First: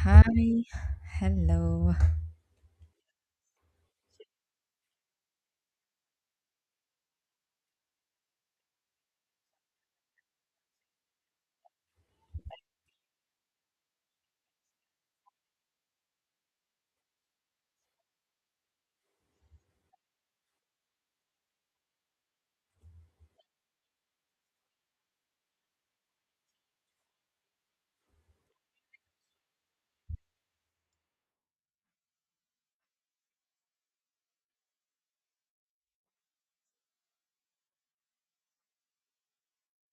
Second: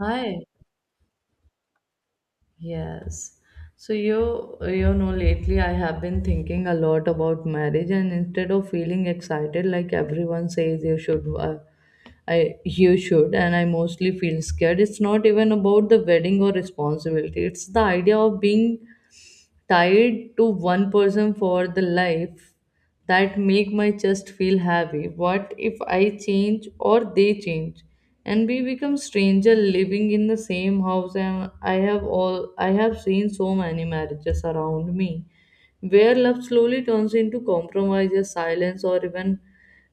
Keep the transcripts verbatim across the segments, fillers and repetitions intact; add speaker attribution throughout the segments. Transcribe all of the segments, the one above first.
Speaker 1: Hi,
Speaker 2: Hi, hello.
Speaker 1: yes. So you you know, lately I have been thinking a lot about marriage, and instead of feeling excited like everyone says you should, uh, I you should and I mostly feel scared. It's not even about the wedding or responsibility. It's the idea of being tied to one person for the life that make my chest feel heavy. What if I change or they change and we become stranger living in the same house, and i have all I have seen so many marriages around me where love slowly turns into compromises, silence, or even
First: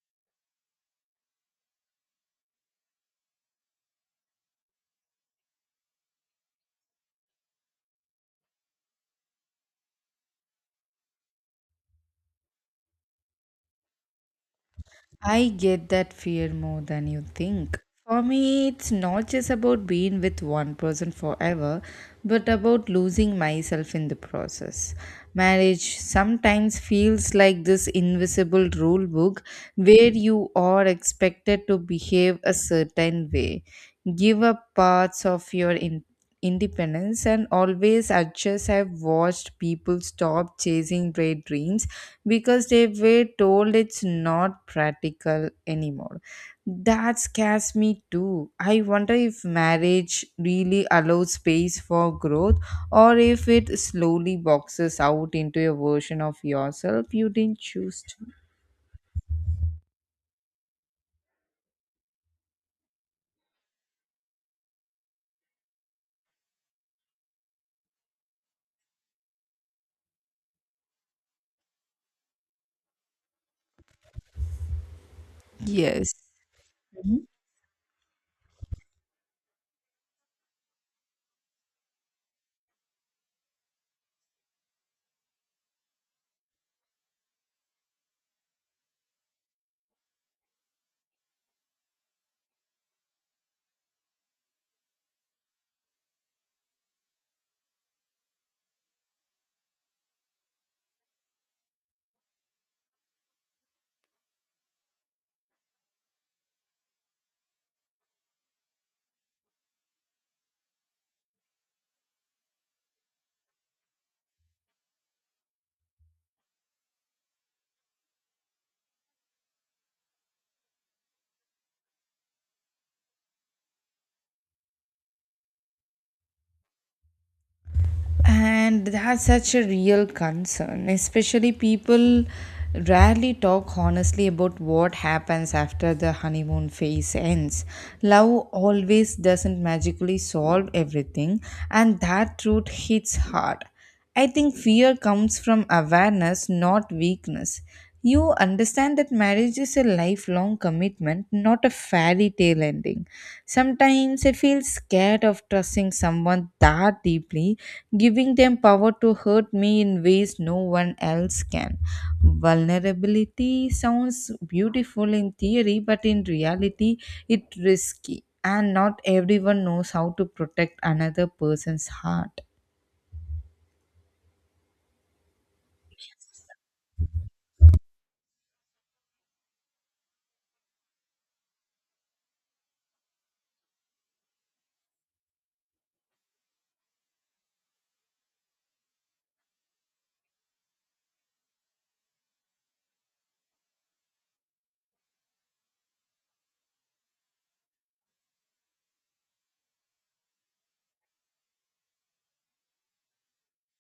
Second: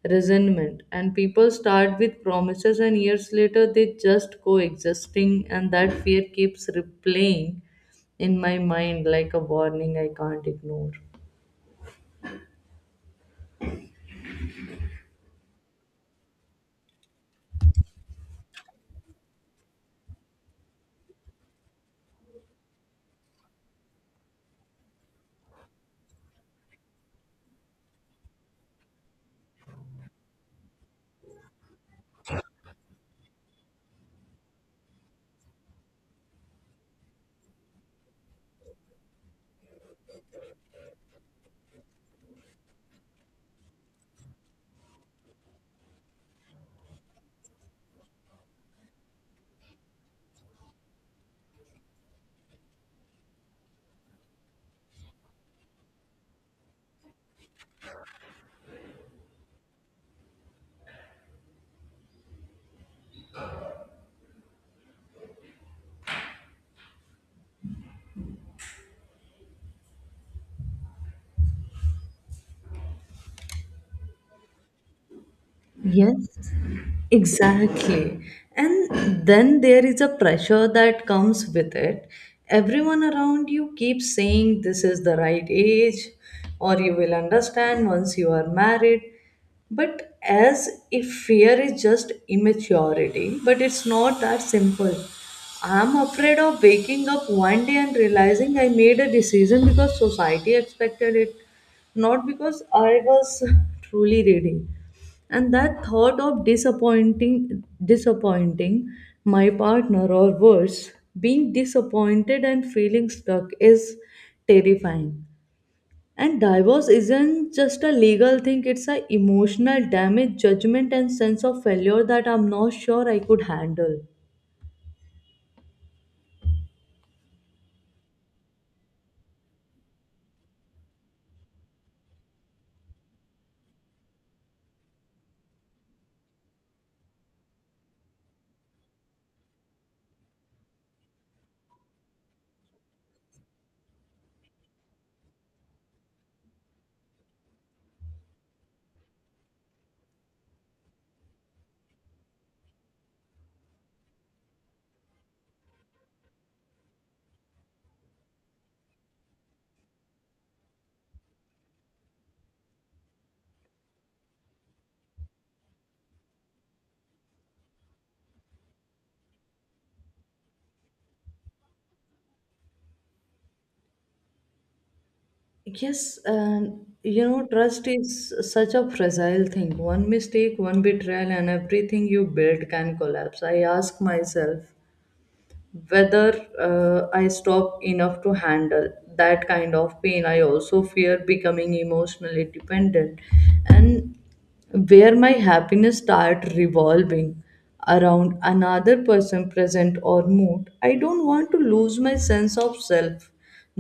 Speaker 1: resentment, and people start with promises and years later they just coexisting, and that fear keeps replaying in my mind like a warning I can't ignore.
Speaker 2: I get that fear more than you think. For me, it's not just about being with one person forever, but about losing myself in the process. Marriage sometimes feels like this invisible rule book where you are expected to behave a certain way, give up parts of your in- independence, and always adjust. I've watched people stop chasing their dreams because they were told it's not practical anymore. That scares me too. I wonder if marriage really allows space for growth or if it slowly boxes out into a version of yourself you didn't choose to. Yes.
Speaker 1: Yes, exactly. And then there is a pressure that comes with it. Everyone around you keeps saying this is the right age or you will understand once you are married. But as if fear is just immaturity, but it's not that simple. I'm afraid of waking up one day and realizing I made a decision because society expected it, not because I was truly ready, and that thought of disappointing disappointing my partner, or worse, being disappointed and feeling stuck is terrifying. And divorce isn't just a legal thing, it's a emotional damage, judgment, and sense of failure that I'm not sure I could handle.
Speaker 2: And that's such a real concern, especially people rarely talk honestly about what happens after the honeymoon phase ends. Love always doesn't magically solve everything, and that truth hits hard. I think fear comes from awareness, not weakness. You understand that marriage is a lifelong commitment, not a fairy tale ending. Sometimes I feel scared of trusting someone that deeply, giving them power to hurt me in ways no one else can. Vulnerability sounds beautiful in theory, but in reality, it's risky, and not everyone knows how to protect another person's heart.
Speaker 1: Yes, and you know, trust is such a fragile thing. One mistake, one betrayal, and everything you build can collapse. I ask myself whether uh, I stop enough to handle that kind of pain. I also fear becoming emotionally dependent, and where my happiness start revolving around another person present or mood. I don't want to lose my sense of self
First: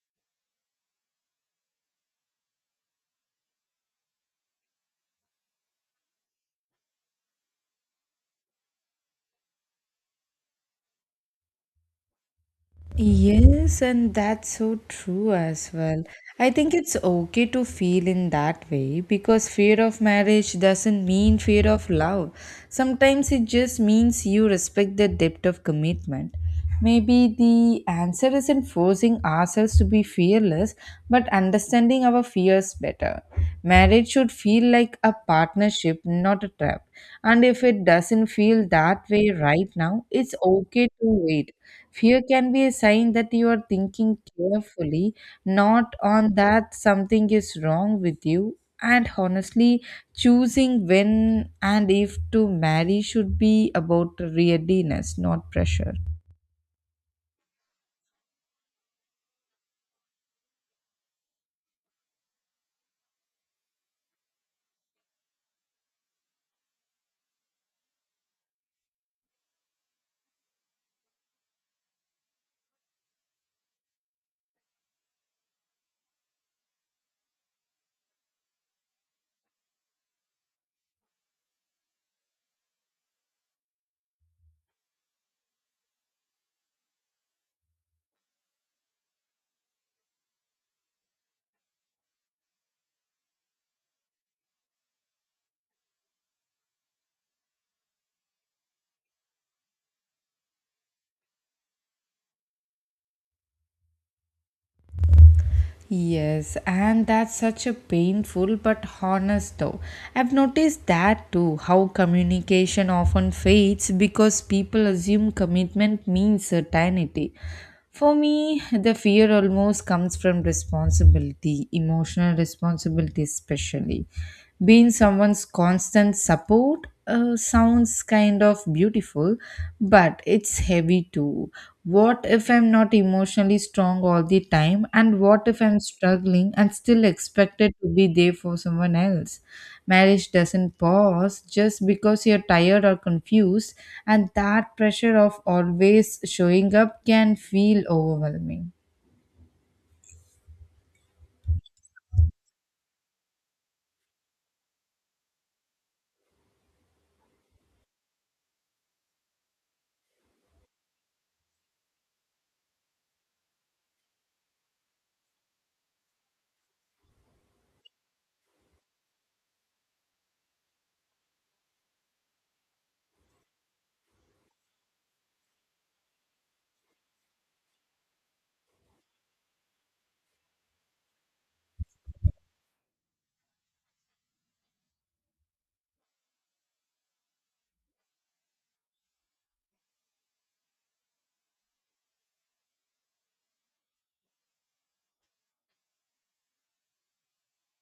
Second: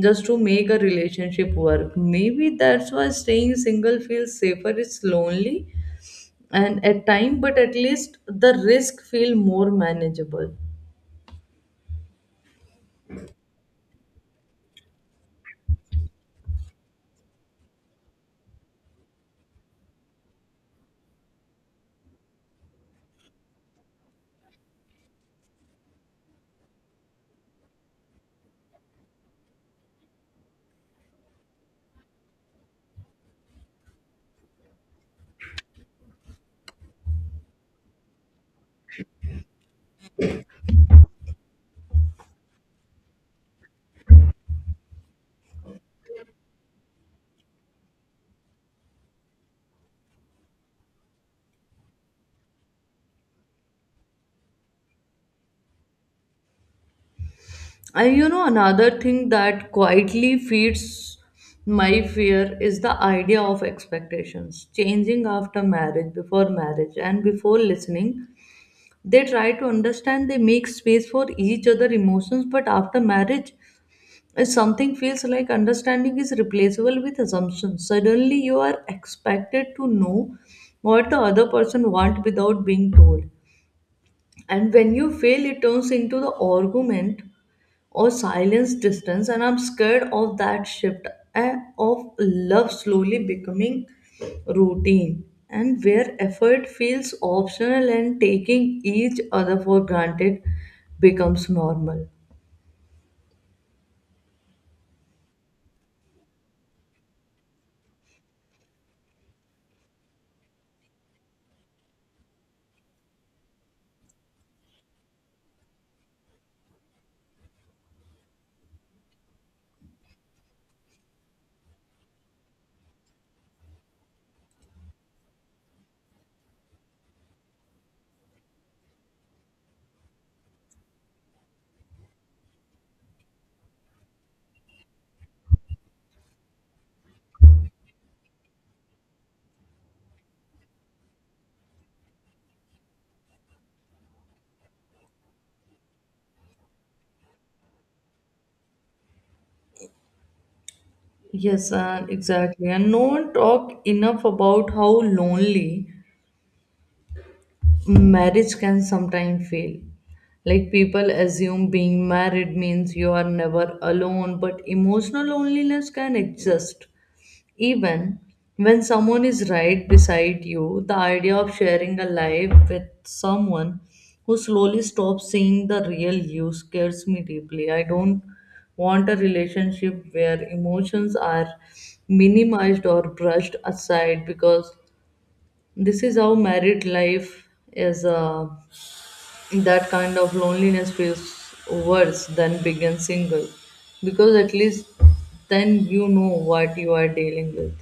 Speaker 1: just to make a relationship work. Maybe that's why staying single feels safer. It's lonely and at time but at least the risk feel more manageable.
Speaker 2: Yes, and that's so true as well. I think it's okay to feel in that way because fear of marriage doesn't mean fear of love. Sometimes it just means you respect the depth of commitment. Maybe the answer isn't forcing ourselves to be fearless, but understanding our fears better. Marriage should feel like a partnership, not a trap. And if it doesn't feel that way right now, it's okay to wait. Fear can be a sign that you are thinking carefully, not on that something is wrong with you. And honestly, choosing when and if to marry should be about readiness, not pressure.
Speaker 1: And you know, another thing that quietly feeds my fear is the idea of expectations changing after marriage, before marriage, and before listening. They try to understand, they make space for each other emotions, but after marriage, if something feels like understanding is replaceable with assumptions. Suddenly, you are expected to know what the other person wants without being told. And when you fail, it turns into the argument or silence distance, and I'm scared of that shift, and of love slowly becoming routine, and where effort feels optional and taking each other for granted becomes normal.
Speaker 2: Yes, and that's such a painful but honest though. I've noticed that too, how communication often fades because people assume commitment means certainty. For me, the fear almost comes from responsibility, emotional responsibility, especially. Being someone's constant support uh, sounds kind of beautiful, but it's heavy too. What if I'm not emotionally strong all the time? And what if I'm struggling and still expected to be there for someone else? Marriage doesn't pause just because you're tired or confused, and that pressure of always showing up can feel overwhelming.
Speaker 1: Yes, and exactly, and no one talk enough about how lonely marriage can sometimes feel. Like, people assume being married means you are never alone, but emotional loneliness can exist even when someone is right beside you. The idea of sharing a life with someone who slowly stops seeing the real you scares me deeply. I don't want a relationship where emotions are minimized or brushed aside because this is how married life is. Uh, that kind of loneliness feels worse than being single, because at least then you know what you are dealing with.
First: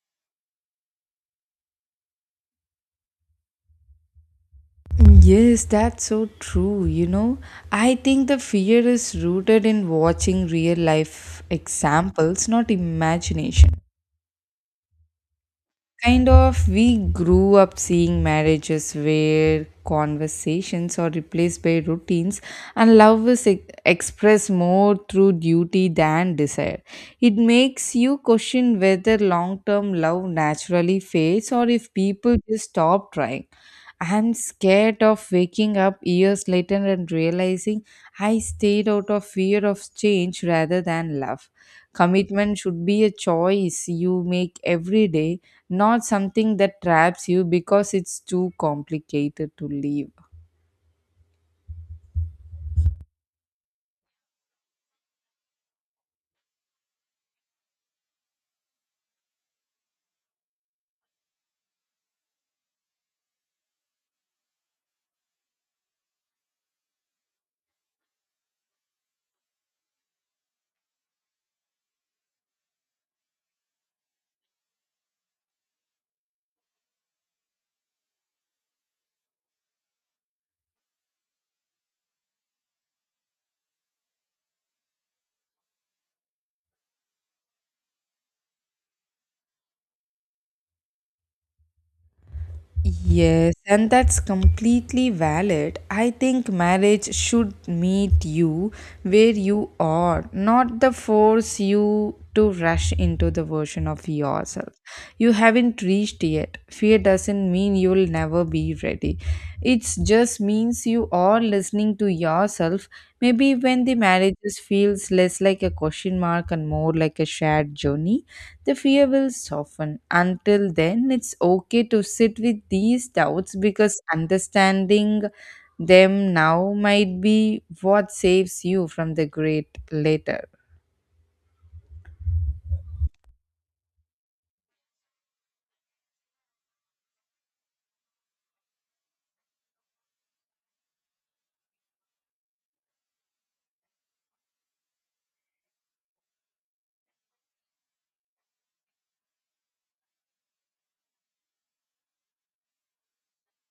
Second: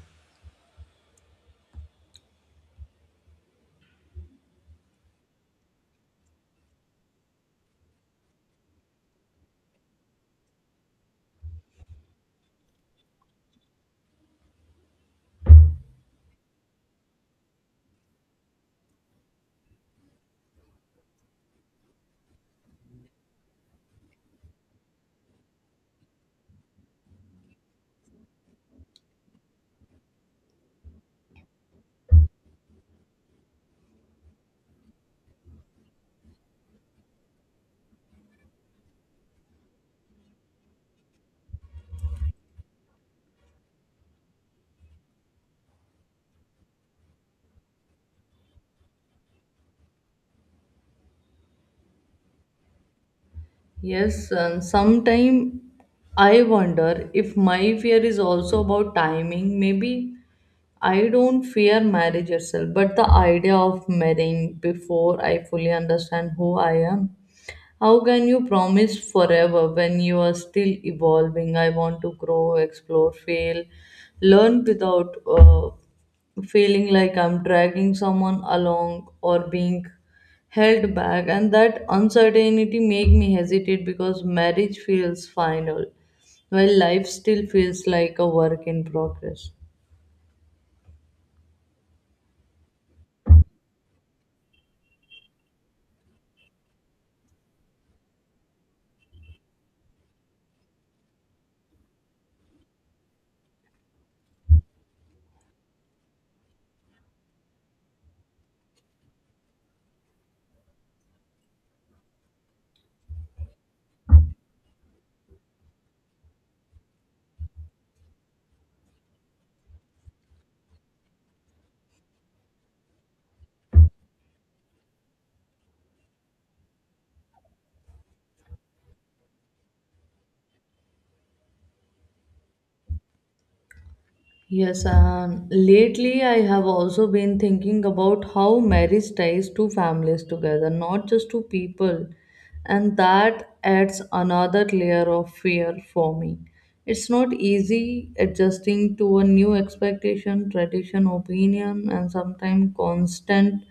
Speaker 2: Yes, that's so true. You know, I think the fear is rooted in watching real life examples, not imagination. Kind of, we grew up seeing marriages where conversations are replaced by routines and love is ex- expressed more through duty than desire. It makes you question whether long term love naturally fades or if people just stop trying. I'm scared of waking up years later and realizing I stayed out of fear of change rather than love. Commitment should be a choice you make every day, not something that traps you because it's too complicated to live.
Speaker 1: Yes, and sometime I wonder if my fear is also about timing. Maybe I don't fear marriage itself, but the idea of marrying before I fully understand who I am. How can you promise forever when you are still evolving? I want to grow, explore, fail, learn without uh, feeling like I'm dragging someone along or being held back. And that uncertainty make me hesitate because marriage feels final, while life still feels like a work in progress.
Speaker 2: Yes, and that's completely valid. I think marriage should meet you where you are, not the force you to rush into the version of yourself you haven't reached yet. Fear doesn't mean you'll never be ready. It just means you are listening to yourself. Maybe when the marriages feels less like a question mark and more like a shared journey, the fear will soften. Until then, it's okay to sit with these doubts because understanding them now might be what saves you from the great later.
Speaker 1: Yes, and lately I have also been thinking about how marriage ties two families together, not just two people. And that adds another layer of fear for me. It's not easy adjusting to a new expectation, tradition, opinion, and sometimes constant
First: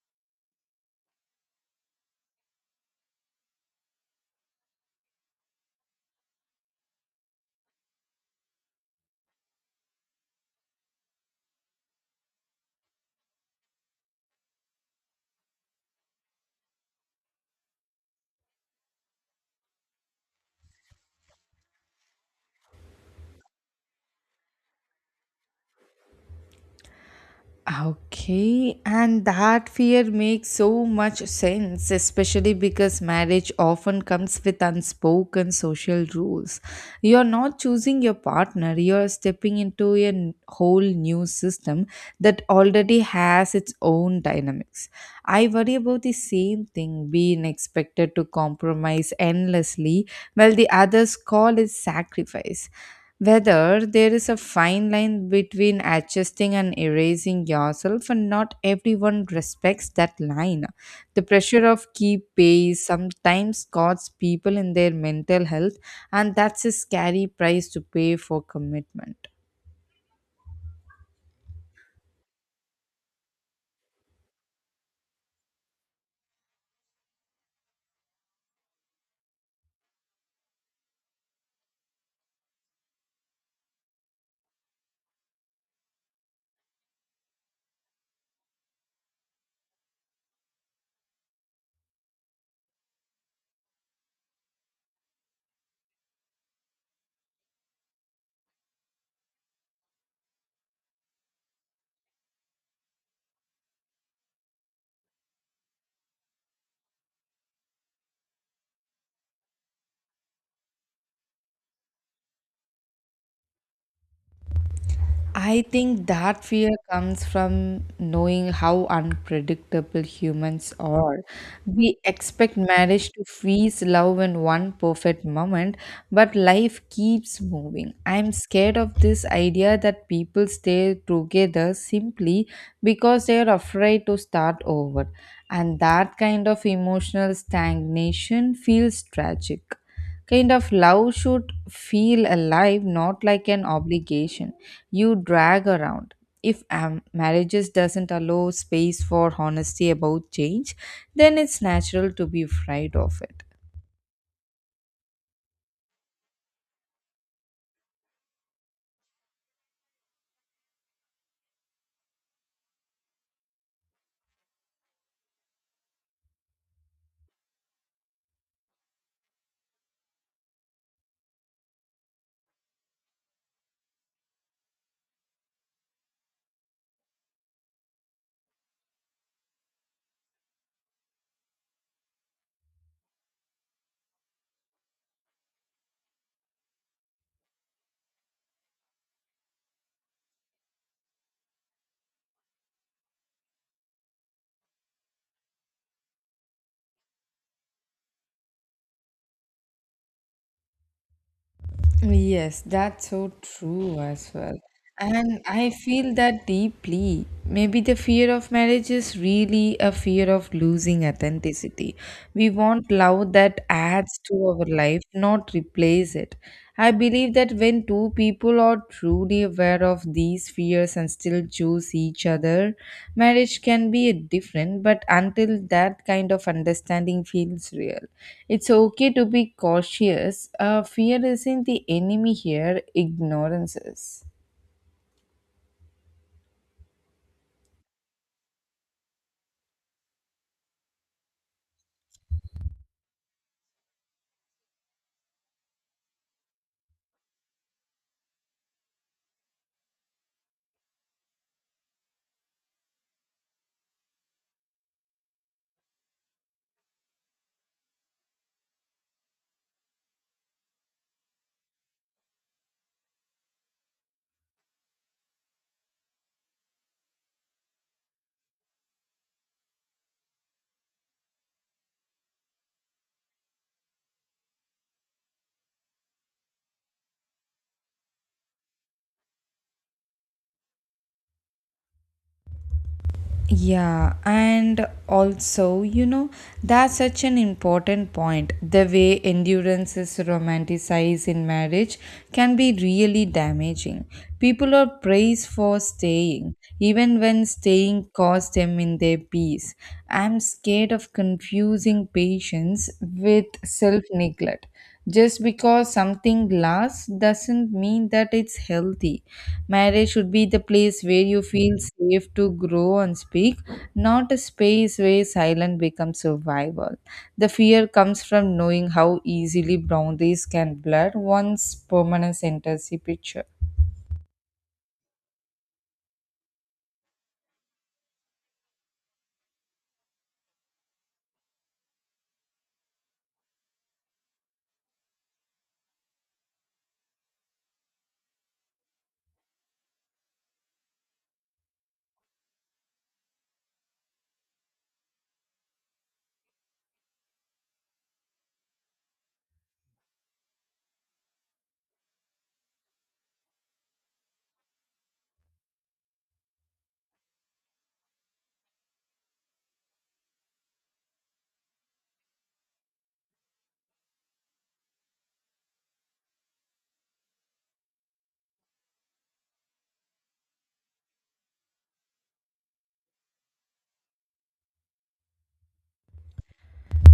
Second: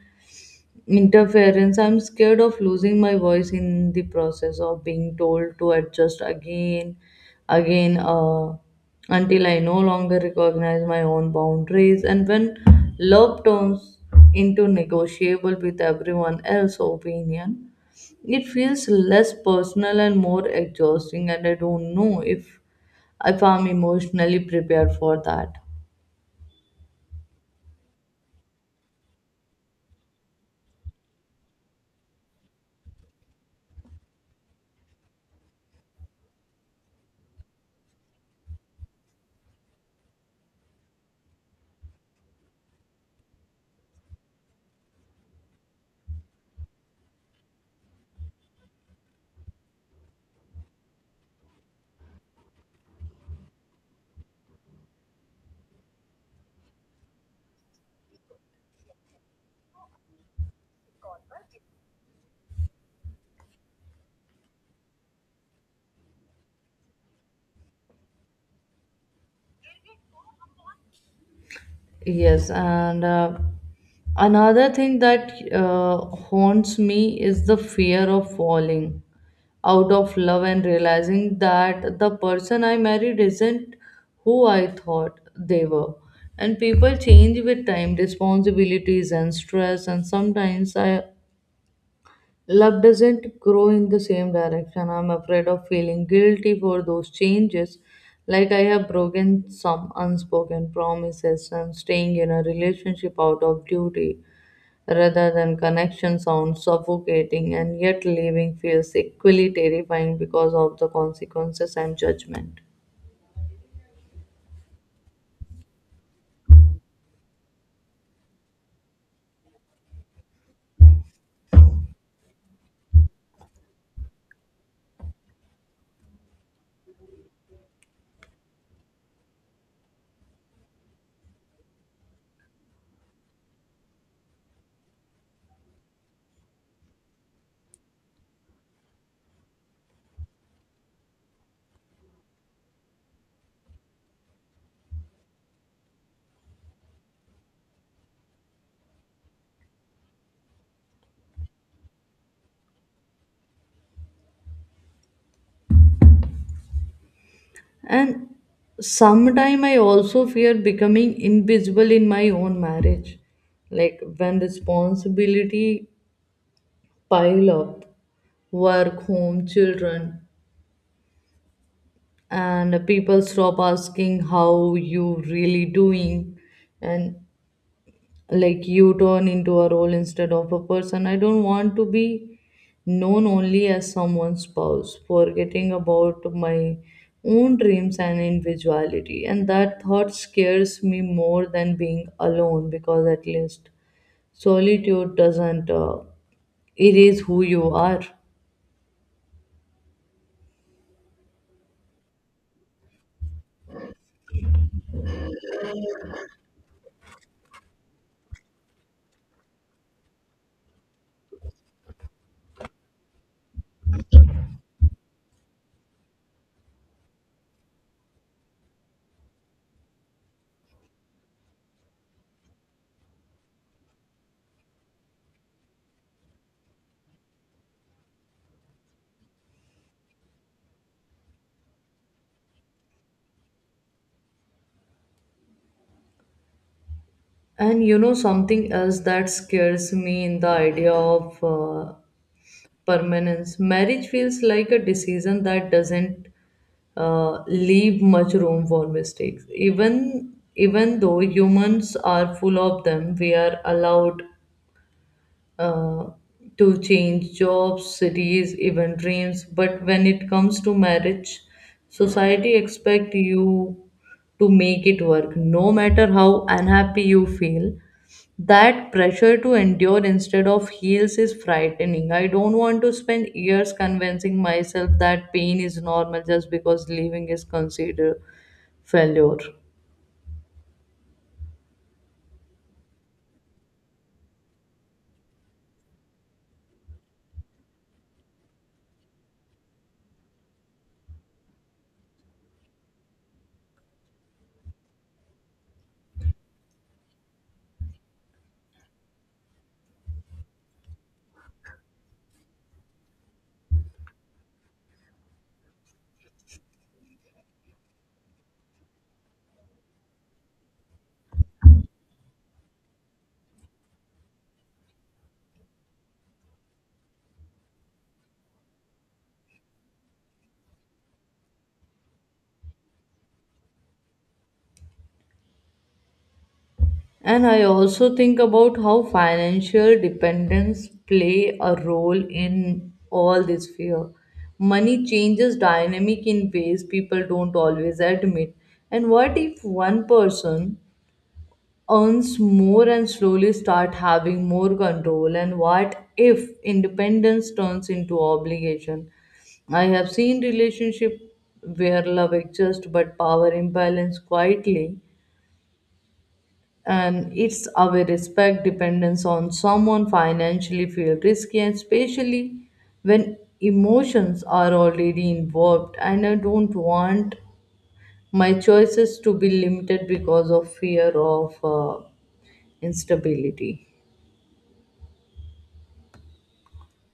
Speaker 1: interference. I'm scared of losing my voice in the process of being told to adjust again again uh, until I no longer recognize my own boundaries. And when love turns into negotiable with everyone else's opinion, it feels less personal and more exhausting, and I don't know if if I'm emotionally prepared for that.
Speaker 2: Okay, and that fear makes so much sense, especially because marriage often comes with unspoken social rules. You're not choosing your partner, you're stepping into a n- whole new system that already has its own dynamics. I worry about the same thing, being expected to compromise endlessly while the other's call is sacrifice. Whether there is a fine line between adjusting and erasing yourself, and not everyone respects that line. The pressure of keep pace sometimes costs people in their mental health, and that's a scary price to pay for commitment.
Speaker 1: Yes, and uh, another thing that uh, haunts me is the fear of falling out of love and realizing that the person I married isn't who I thought they were. And people change with time, responsibilities, and stress, and sometimes I love doesn't grow in the same direction. I'm afraid of feeling guilty for those changes, like I have broken some unspoken promises, and staying in a relationship out of duty rather than connection sounds suffocating, and yet leaving feels equally terrifying because of the consequences and judgment.
Speaker 2: I think that fear comes from knowing how unpredictable humans are. We expect marriage to freeze love in one perfect moment, but life keeps moving. I'm scared of this idea that people stay together simply because they are afraid to start over, and that kind of emotional stagnation feels tragic. Kind of love should feel alive, not like an obligation you drag around. If um, marriages doesn't allow space for honesty about change, then it's natural to be afraid of it.
Speaker 1: And sometime I also fear becoming invisible in my own marriage. Like when responsibility pile up, work, home, children, and people stop asking how you really doing, and like you turn into a role instead of a person. I don't want to be known only as someone's spouse, forgetting about my own dreams and individuality, and that thought scares me more than being alone, because at least solitude doesn't uh, erase who you are.
Speaker 2: Yes, that's so true as well. And I feel that deeply. Maybe the fear of marriage is really a fear of losing authenticity. We want love that adds to our life, not replace it. I believe that when two two people are truly aware of these fears and still choose each other, marriage can be different. But until that kind of understanding feels real, it's okay to be cautious. Uh, fear isn't the enemy here, ignorance is.
Speaker 1: And you know, something else that scares me in the idea of uh, permanence. Marriage feels like a decision that doesn't uh, leave much room for mistakes. Even even though humans are full of them, we are allowed uh, to change jobs, cities, even dreams. But when it comes to marriage, society expect you to make it work, no matter how unhappy you feel. That pressure to endure instead of heals is frightening. I don't want to spend years convincing myself that pain is normal just because living is considered failure.
Speaker 2: Yeah, and also, you know, that's such an important point. The way endurance is romanticized in marriage can be really damaging. People are praised for staying, even when staying costs them in their peace. I'm scared of confusing patience with self neglect. Just because something lasts doesn't mean that it's healthy. Marriage should be the place where you feel safe to grow and speak, not a space where silence becomes survival. The fear comes from knowing how easily boundaries can blur once permanence enters the picture.
Speaker 1: And I also think about how financial dependence play a role in all this fear. Money changes dynamic in ways people don't always admit. And what if one person earns more and slowly start having more control? And what if independence turns into obligation? I have seen relationship where love exists but power imbalance quietly, and it's our respect dependence on someone financially feel risky, and especially when emotions are already involved, and I don't want my choices to be limited because of fear of uh, instability.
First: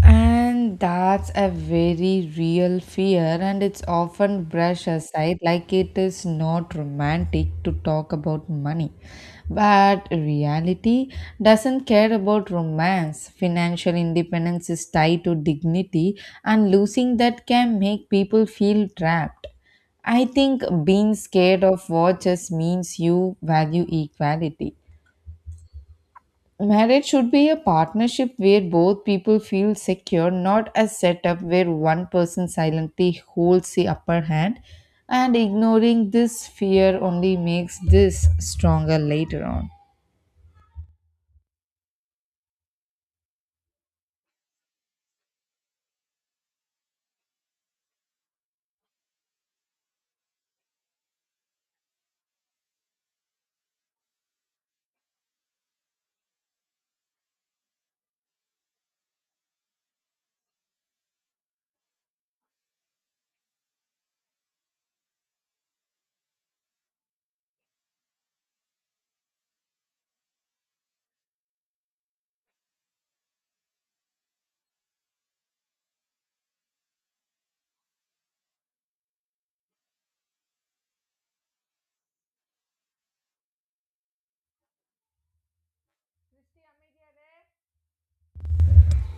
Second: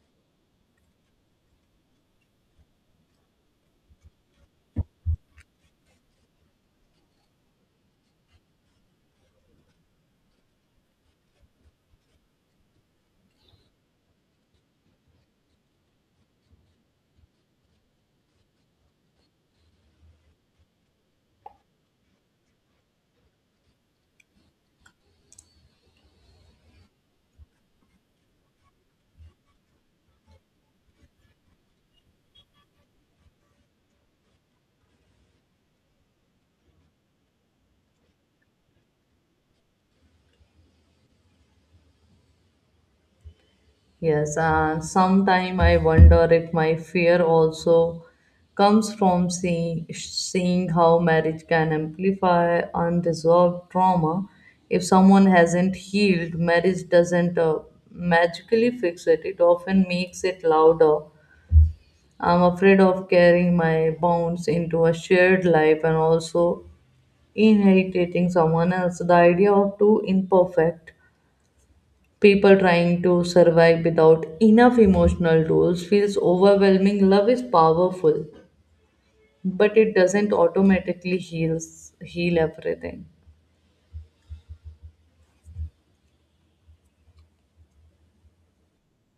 Speaker 2: And that's a very real fear, and it's often brushed aside like it is not romantic to talk about money. But reality doesn't care about romance. Financial independence is tied to dignity, and losing that can make people feel trapped. I think being scared of what just means you value equality. Marriage should be a partnership where both people feel secure, not a setup where one person silently holds the upper hand, and ignoring this fear only makes this stronger later on.
Speaker 1: Yes, and sometime I wonder if my fear also comes from seeing, seeing how marriage can amplify unresolved trauma. If someone hasn't healed, marriage doesn't uh, magically fix it, it often makes it louder. I'm afraid of carrying my wounds into a shared life, and also inheriting someone else. The idea of two imperfect people trying to survive without enough emotional tools feels overwhelming. Love is powerful, but it doesn't automatically heals heal everything.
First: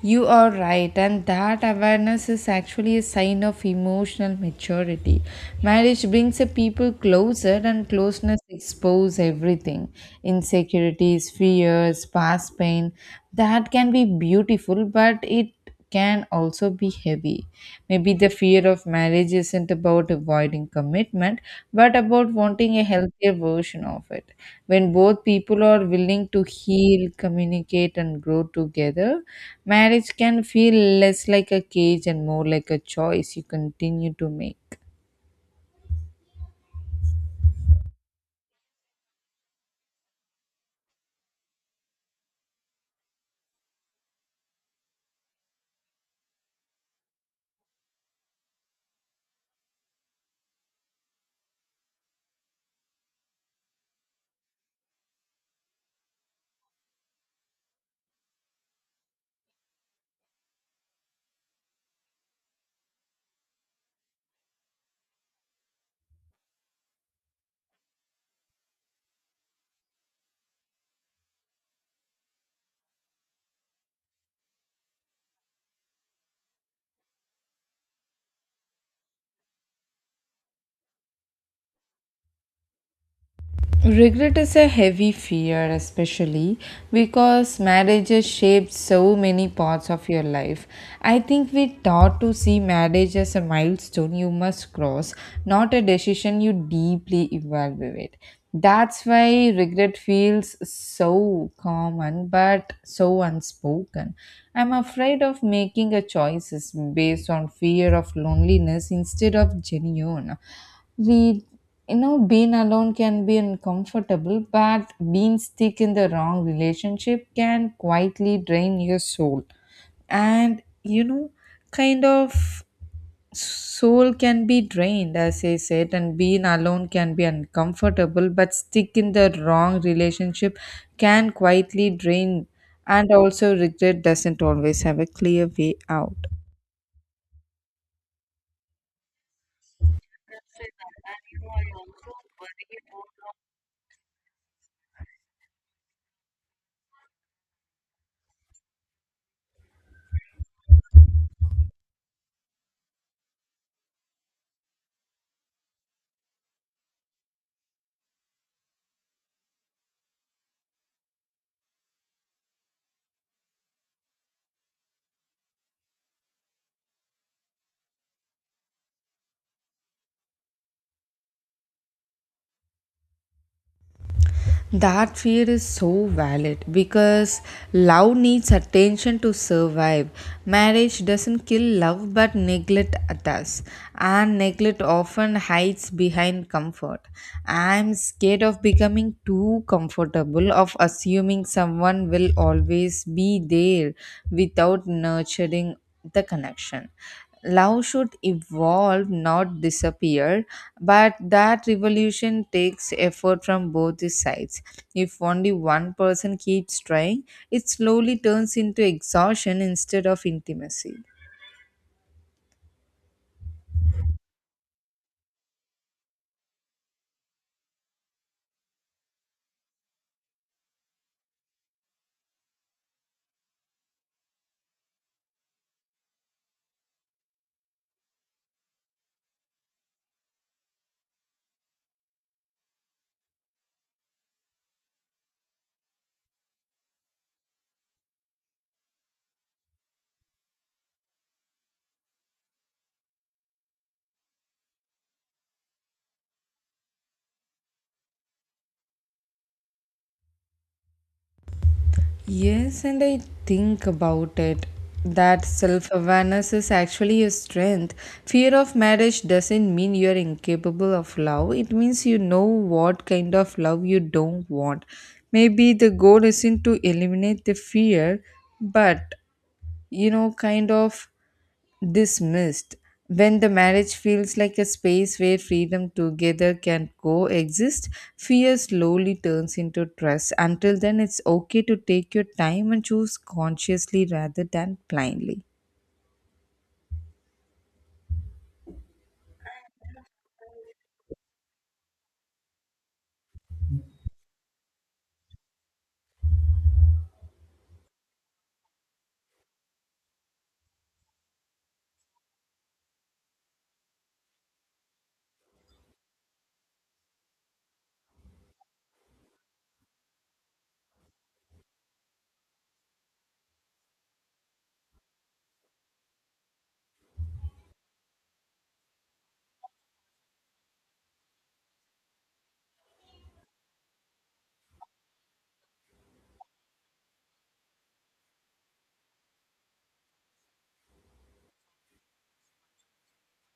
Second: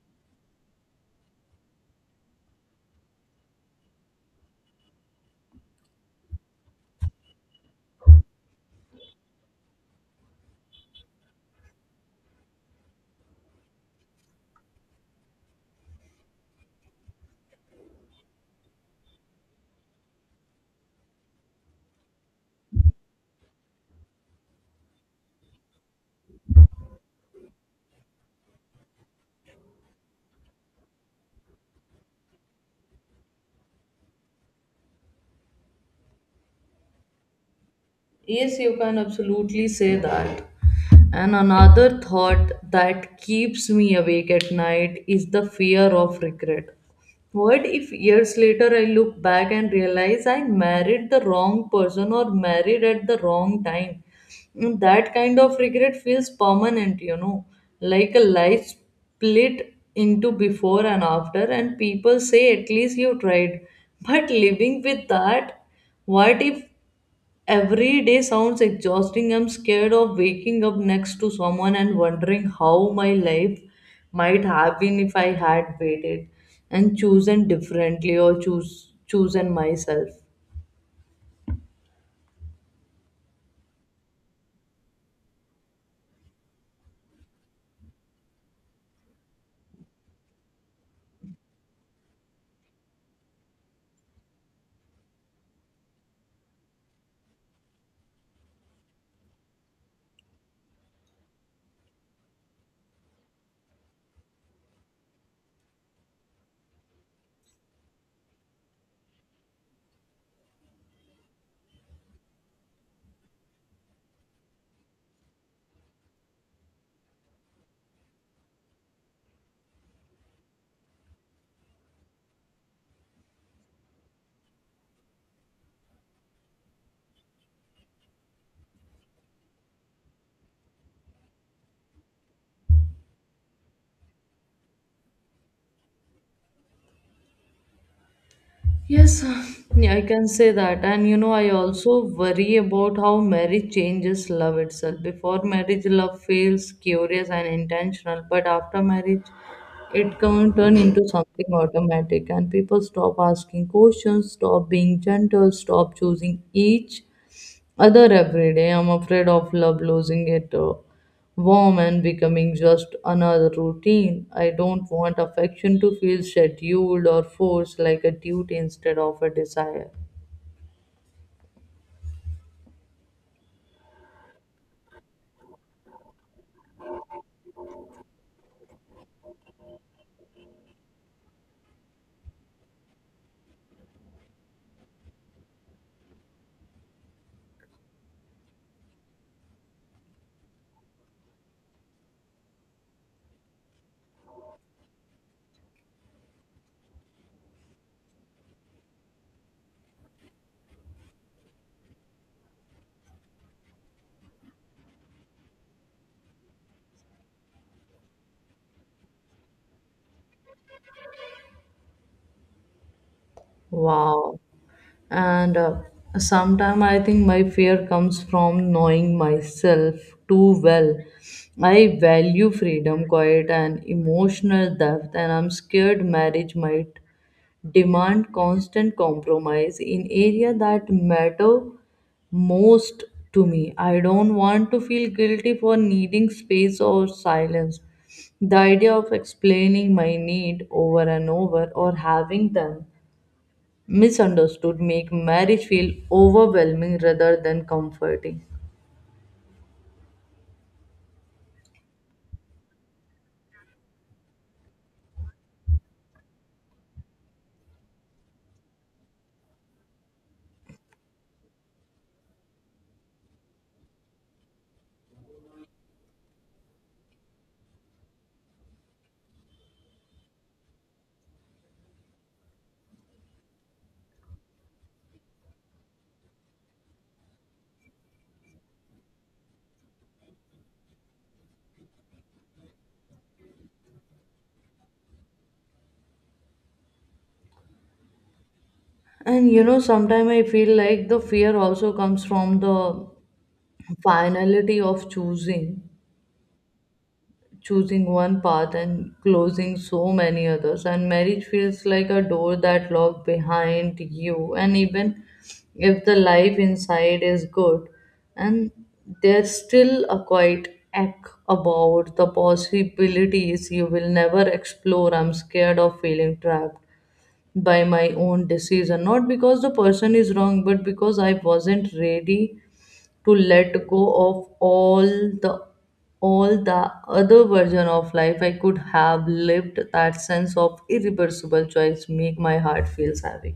Speaker 2: You are right, and that awareness is actually a sign of emotional maturity. Marriage brings a people closer, and closeness exposes everything: insecurities, fears, past pain. That can be beautiful, but it can also be heavy. Maybe the fear of marriage isn't about avoiding commitment, but about wanting a healthier version of it. When both people are willing to heal, communicate, and grow together, marriage can feel less like a cage and more like a choice you continue to make.
Speaker 1: Yes, you can absolutely say that. And another thought that keeps me awake at night is the fear of regret. What if years later I look back and realize I married the wrong person or married at the wrong time? Mm, that kind of regret feels permanent, you know, like a life split into before and after, and people say at least you tried. But living with that, what if every day sounds exhausting. I'm scared of waking up next to someone and wondering how my life might have been if I had waited and chosen differently, or choose chosen myself.
Speaker 2: Regret is a heavy fear, especially because marriages shape so many parts of your life. I think we taught to see marriage as a milestone you must cross, not a decision you deeply evaluate. That's why regret feels so common but so unspoken. I'm afraid of making a choices based on fear of loneliness instead of genuine Re- you know, being alone can be uncomfortable but being stuck in the wrong relationship can quietly drain your soul. And you know, kind of soul can be drained, as I said, and being alone can be uncomfortable but stuck in the wrong relationship can quietly drain. And also regret doesn't always have a clear way out.
Speaker 1: Yes, yeah, I can say that. And you know, I also worry about how marriage changes love itself. Before marriage, love feels curious and intentional, but after marriage, it can turn into something automatic, and people stop asking questions, stop being gentle, stop choosing each other every day. I'm afraid of love losing it uh, warm and becoming just another routine. I don't want affection to feel scheduled or forced, like a duty instead of a desire.
Speaker 2: That fear is so valid because love needs attention to survive. Marriage doesn't kill love but neglect it does, and neglect often hides behind comfort. I'm scared of becoming too comfortable, of assuming someone will always be there without nurturing the connection. Love should evolve, not disappear, but that revolution takes effort from both the sides. If only one person keeps trying, it slowly turns into exhaustion instead of intimacy.
Speaker 1: Wow. And uh, sometimes I think my fear comes from knowing myself too well. I value freedom, quiet, and emotional depth, and I'm scared marriage might demand constant compromise in area that matter most to me. I don't want to feel guilty for needing space or silence. The idea of explaining my need over and over, or having them misunderstood, make marriage feel overwhelming rather than comforting.
Speaker 2: Yes, and I think about it. That self awareness is actually a strength. Fear of marriage doesn't mean you're incapable of love, it means you know what kind of love you don't want. Maybe the goal isn't to eliminate the fear, but you know, kind of dismissed. When the marriage feels like a space where freedom together can coexist, fear slowly turns into trust. Until then, it's okay to take your time and choose consciously rather than blindly.
Speaker 1: And you know, sometimes I feel like the fear also comes from the finality of choosing choosing one path and closing so many others, and marriage feels like a door that locked behind you. And even if the life inside is good, and there's still a quiet ache about the possibilities you will never explore. I'm scared of feeling trapped by my own decision, not because the person is wrong, but because I wasn't ready to let go of all the all the other version of life I could have lived. That sense of irreversible choice make my heart feels heavy.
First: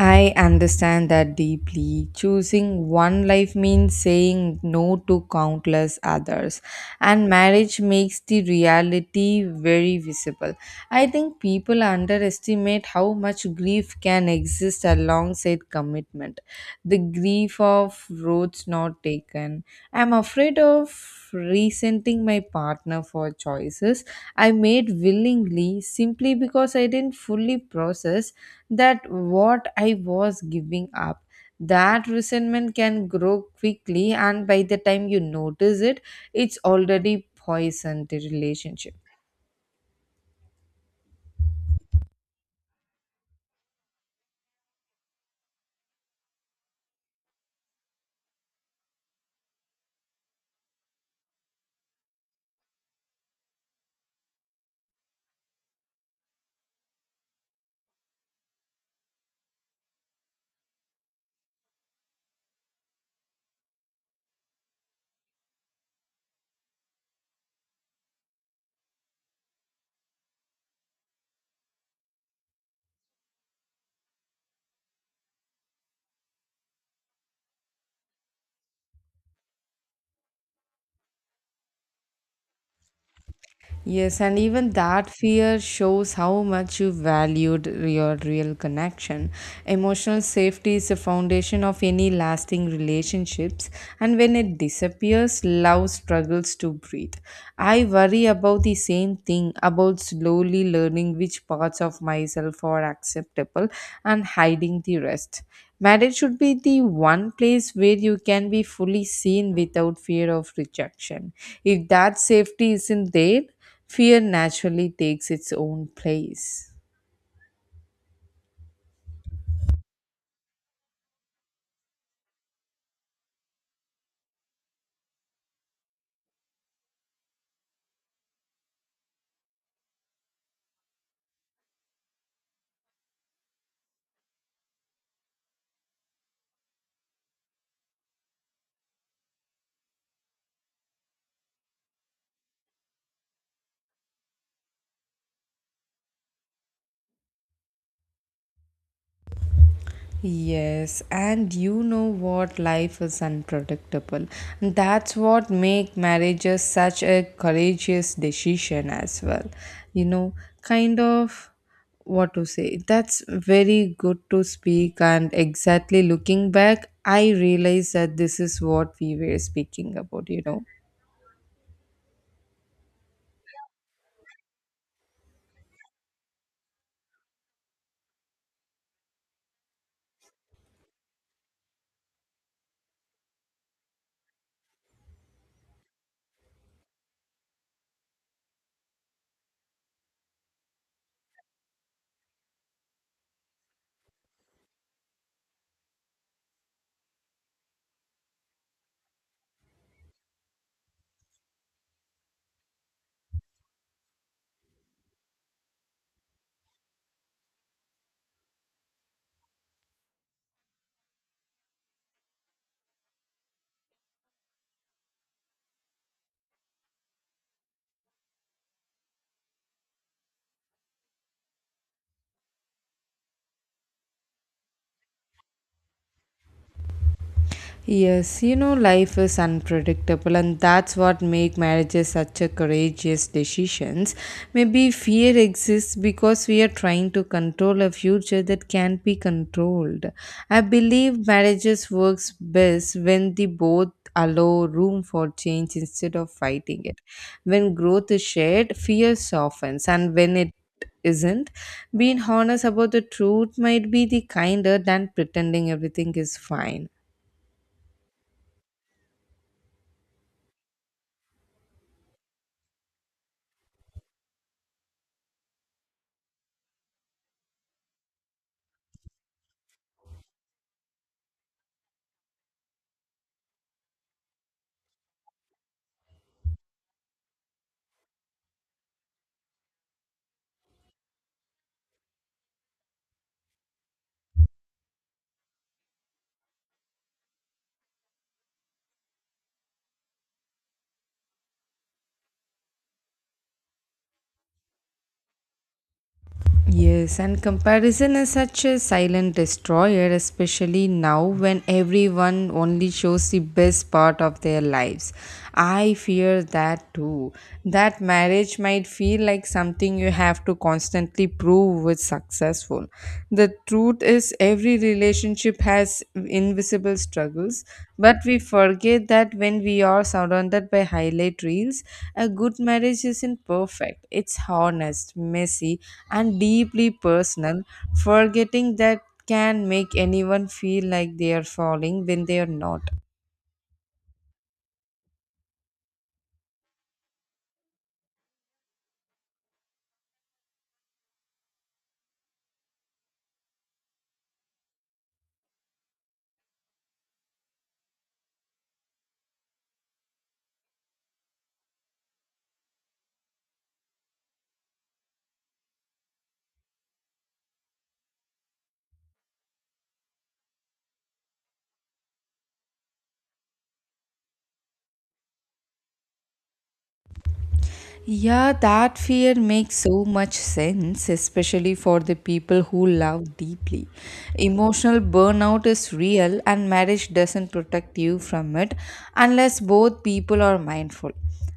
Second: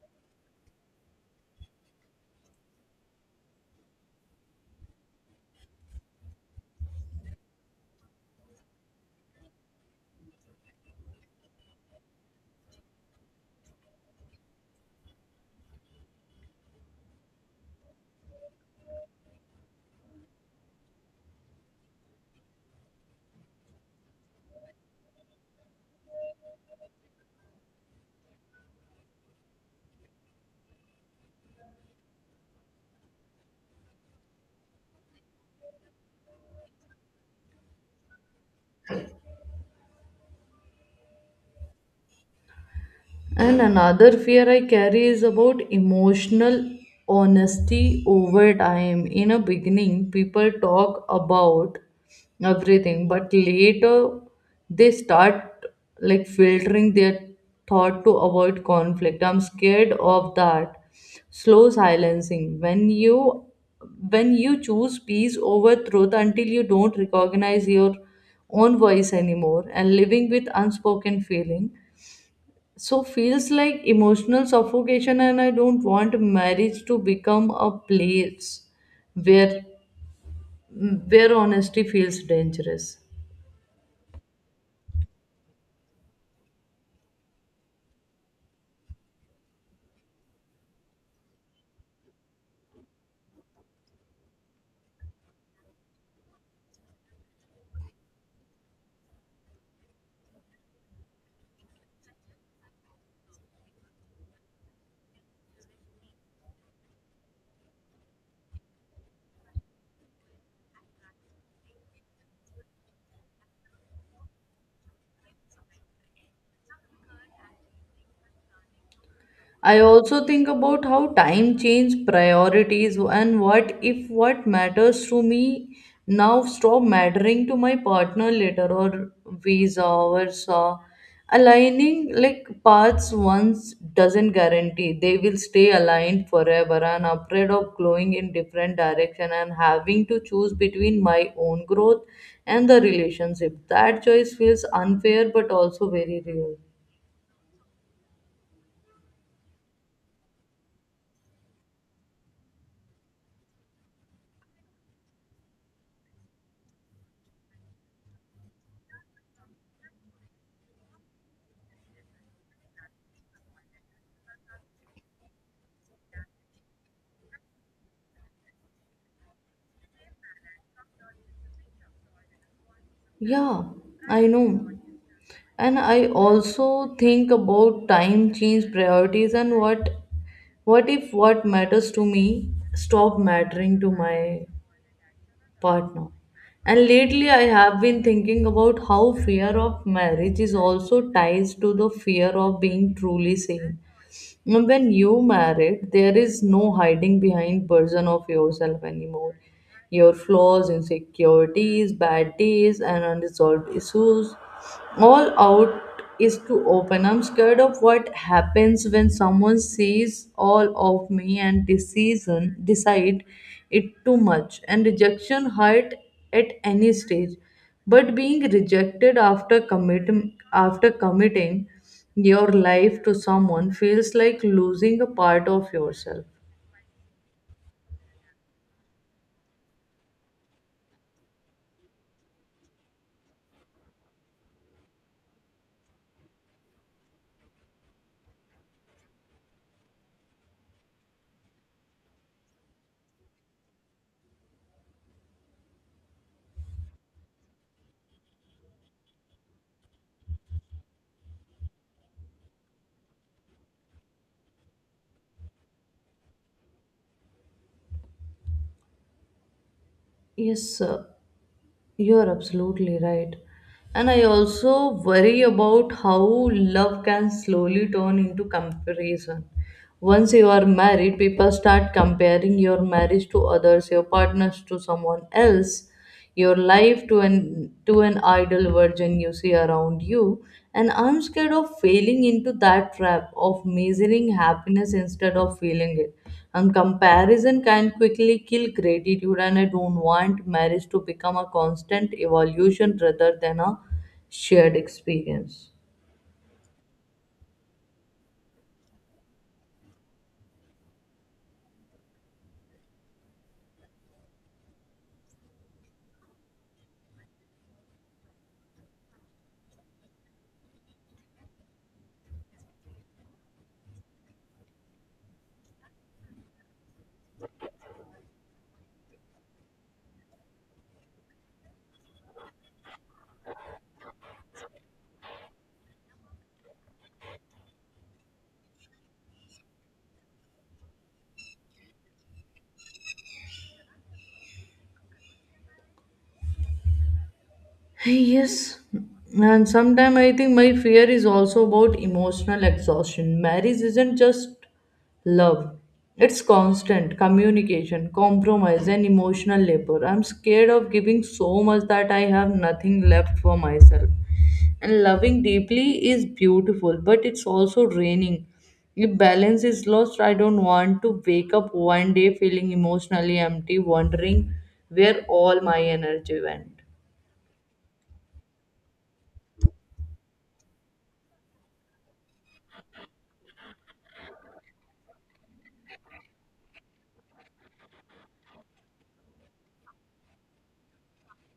Speaker 2: I understand that deeply. Choosing one life means saying no to countless others, and marriage makes the reality very visible. I think people underestimate how much grief can exist alongside commitment. The grief of roads not taken. I'm afraid of resenting my partner for choices I made willingly simply because I didn't fully process that what I was giving up. That resentment can grow quickly, and by the time you notice it, it's already poisoned the relationship.
Speaker 1: And another fear I carry is about emotional honesty over time. In a beginning, people talk about everything, but later they start like filtering their thought to avoid conflict. I'm scared of that slow silencing. When you when you choose peace over truth until you don't recognize your own voice anymore, and living with unspoken feeling so feels like emotional suffocation, and I don't want marriage to become a place where where honesty feels dangerous.
Speaker 2: Yes, and even that fear shows how much you valued your real connection. Emotional safety is the foundation of any lasting relationships, and when it disappears, love struggles to breathe. I worry about the same thing, about slowly learning which parts of myself are acceptable and hiding the rest. Marriage should be the one place where you can be fully seen without fear of rejection. If that safety isn't there, fear naturally takes its own place.
Speaker 1: I also think about how time changes priorities, and what if what matters to me now stop mattering to my partner later, or visa or so. Aligning like paths once doesn't guarantee they will stay aligned forever, and afraid of going in different direction and having to choose between my own growth and the relationship. That choice feels unfair but also very real.
Speaker 2: Yes, and you know what, life is unpredictable. And that's what make marriages such a courageous decision as well. You know, kind of what to say. That's very good to speak, and exactly looking back I realize that this is what we were speaking about, you know.
Speaker 1: Yeah, I know. And I also think about time change priorities and what what if what matters to me stop mattering to my partner. And lately I have been thinking about how fear of marriage is also ties to the fear of being truly seen. When you married there is no hiding behind version of yourself anymore, your flaws, insecurities, bad days, and unresolved issues. All out is too open. I'm scared of what happens when someone sees all of me and decision decide it too much. And rejection hurt at any stage, but being rejected after committing after committing your life to someone feels like losing a part of yourself.
Speaker 2: Yes, you know, life is unpredictable, and that's what make marriages such a courageous decisions. Maybe fear exists because we are trying to control a future that can't be controlled. I believe marriages works best when they both allow room for change instead of fighting it. When growth is shared, fear softens, and when it isn't, being honest about the truth might be the kinder than pretending everything is fine.
Speaker 1: Yes, sir. You're absolutely right. And I also worry about how love can slowly turn into comparison. Once you are married, people start comparing your marriage to others, your partners to someone else, your life to an to an idle virgin you see around you. And I'm scared of failing into that trap of measuring happiness instead of feeling it. And comparison can quickly kill gratitude, and I don't want marriage to become a constant evolution rather than a shared experience.
Speaker 2: Yes, and comparison is such a silent destroyer, especially now when everyone only shows the best part of their lives. I fear that too. That marriage might feel like something you have to constantly prove was successful. The truth is, every relationship has invisible struggles, but we forget that when we are surrounded by highlight reels. A good marriage isn't perfect. It's honest, messy, and deeply personal, forgetting that can make anyone feel like they are falling when they are not.
Speaker 1: Yes, and sometimes I think my fear is also about emotional exhaustion. Marriage isn't just love, it's constant communication, compromise, and emotional labor. I'm scared of giving so much that I have nothing left for myself. And loving deeply is beautiful, but it's also draining. If balance is lost, I don't want to wake up one day feeling emotionally empty, wondering where all my energy went.
Speaker 2: Yeah, that fear makes so much sense, especially for the people who love deeply. Emotional burnout is real, and marriage doesn't protect you from it unless both people are mindful.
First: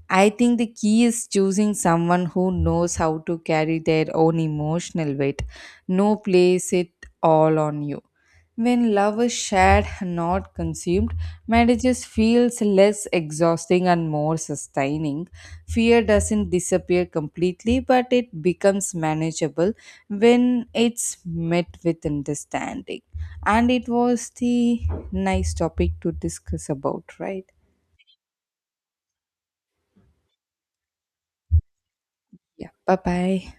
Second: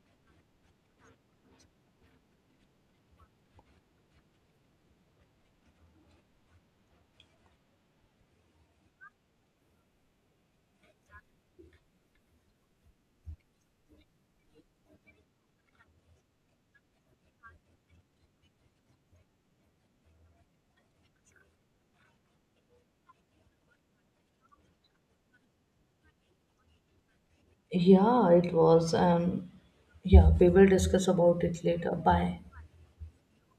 Speaker 2: I think the key is choosing someone who knows how to carry their own emotional weight. No place it all on you. When love is shared, not consumed, marriages feels less exhausting and more sustaining. Fear doesn't disappear completely, but it becomes manageable when it's met with understanding. And it was the nice topic to discuss about, right?
Speaker 1: Yeah, it was. Um, yeah, we will discuss about it later. Bye.
Speaker 2: Yeah. Bye bye.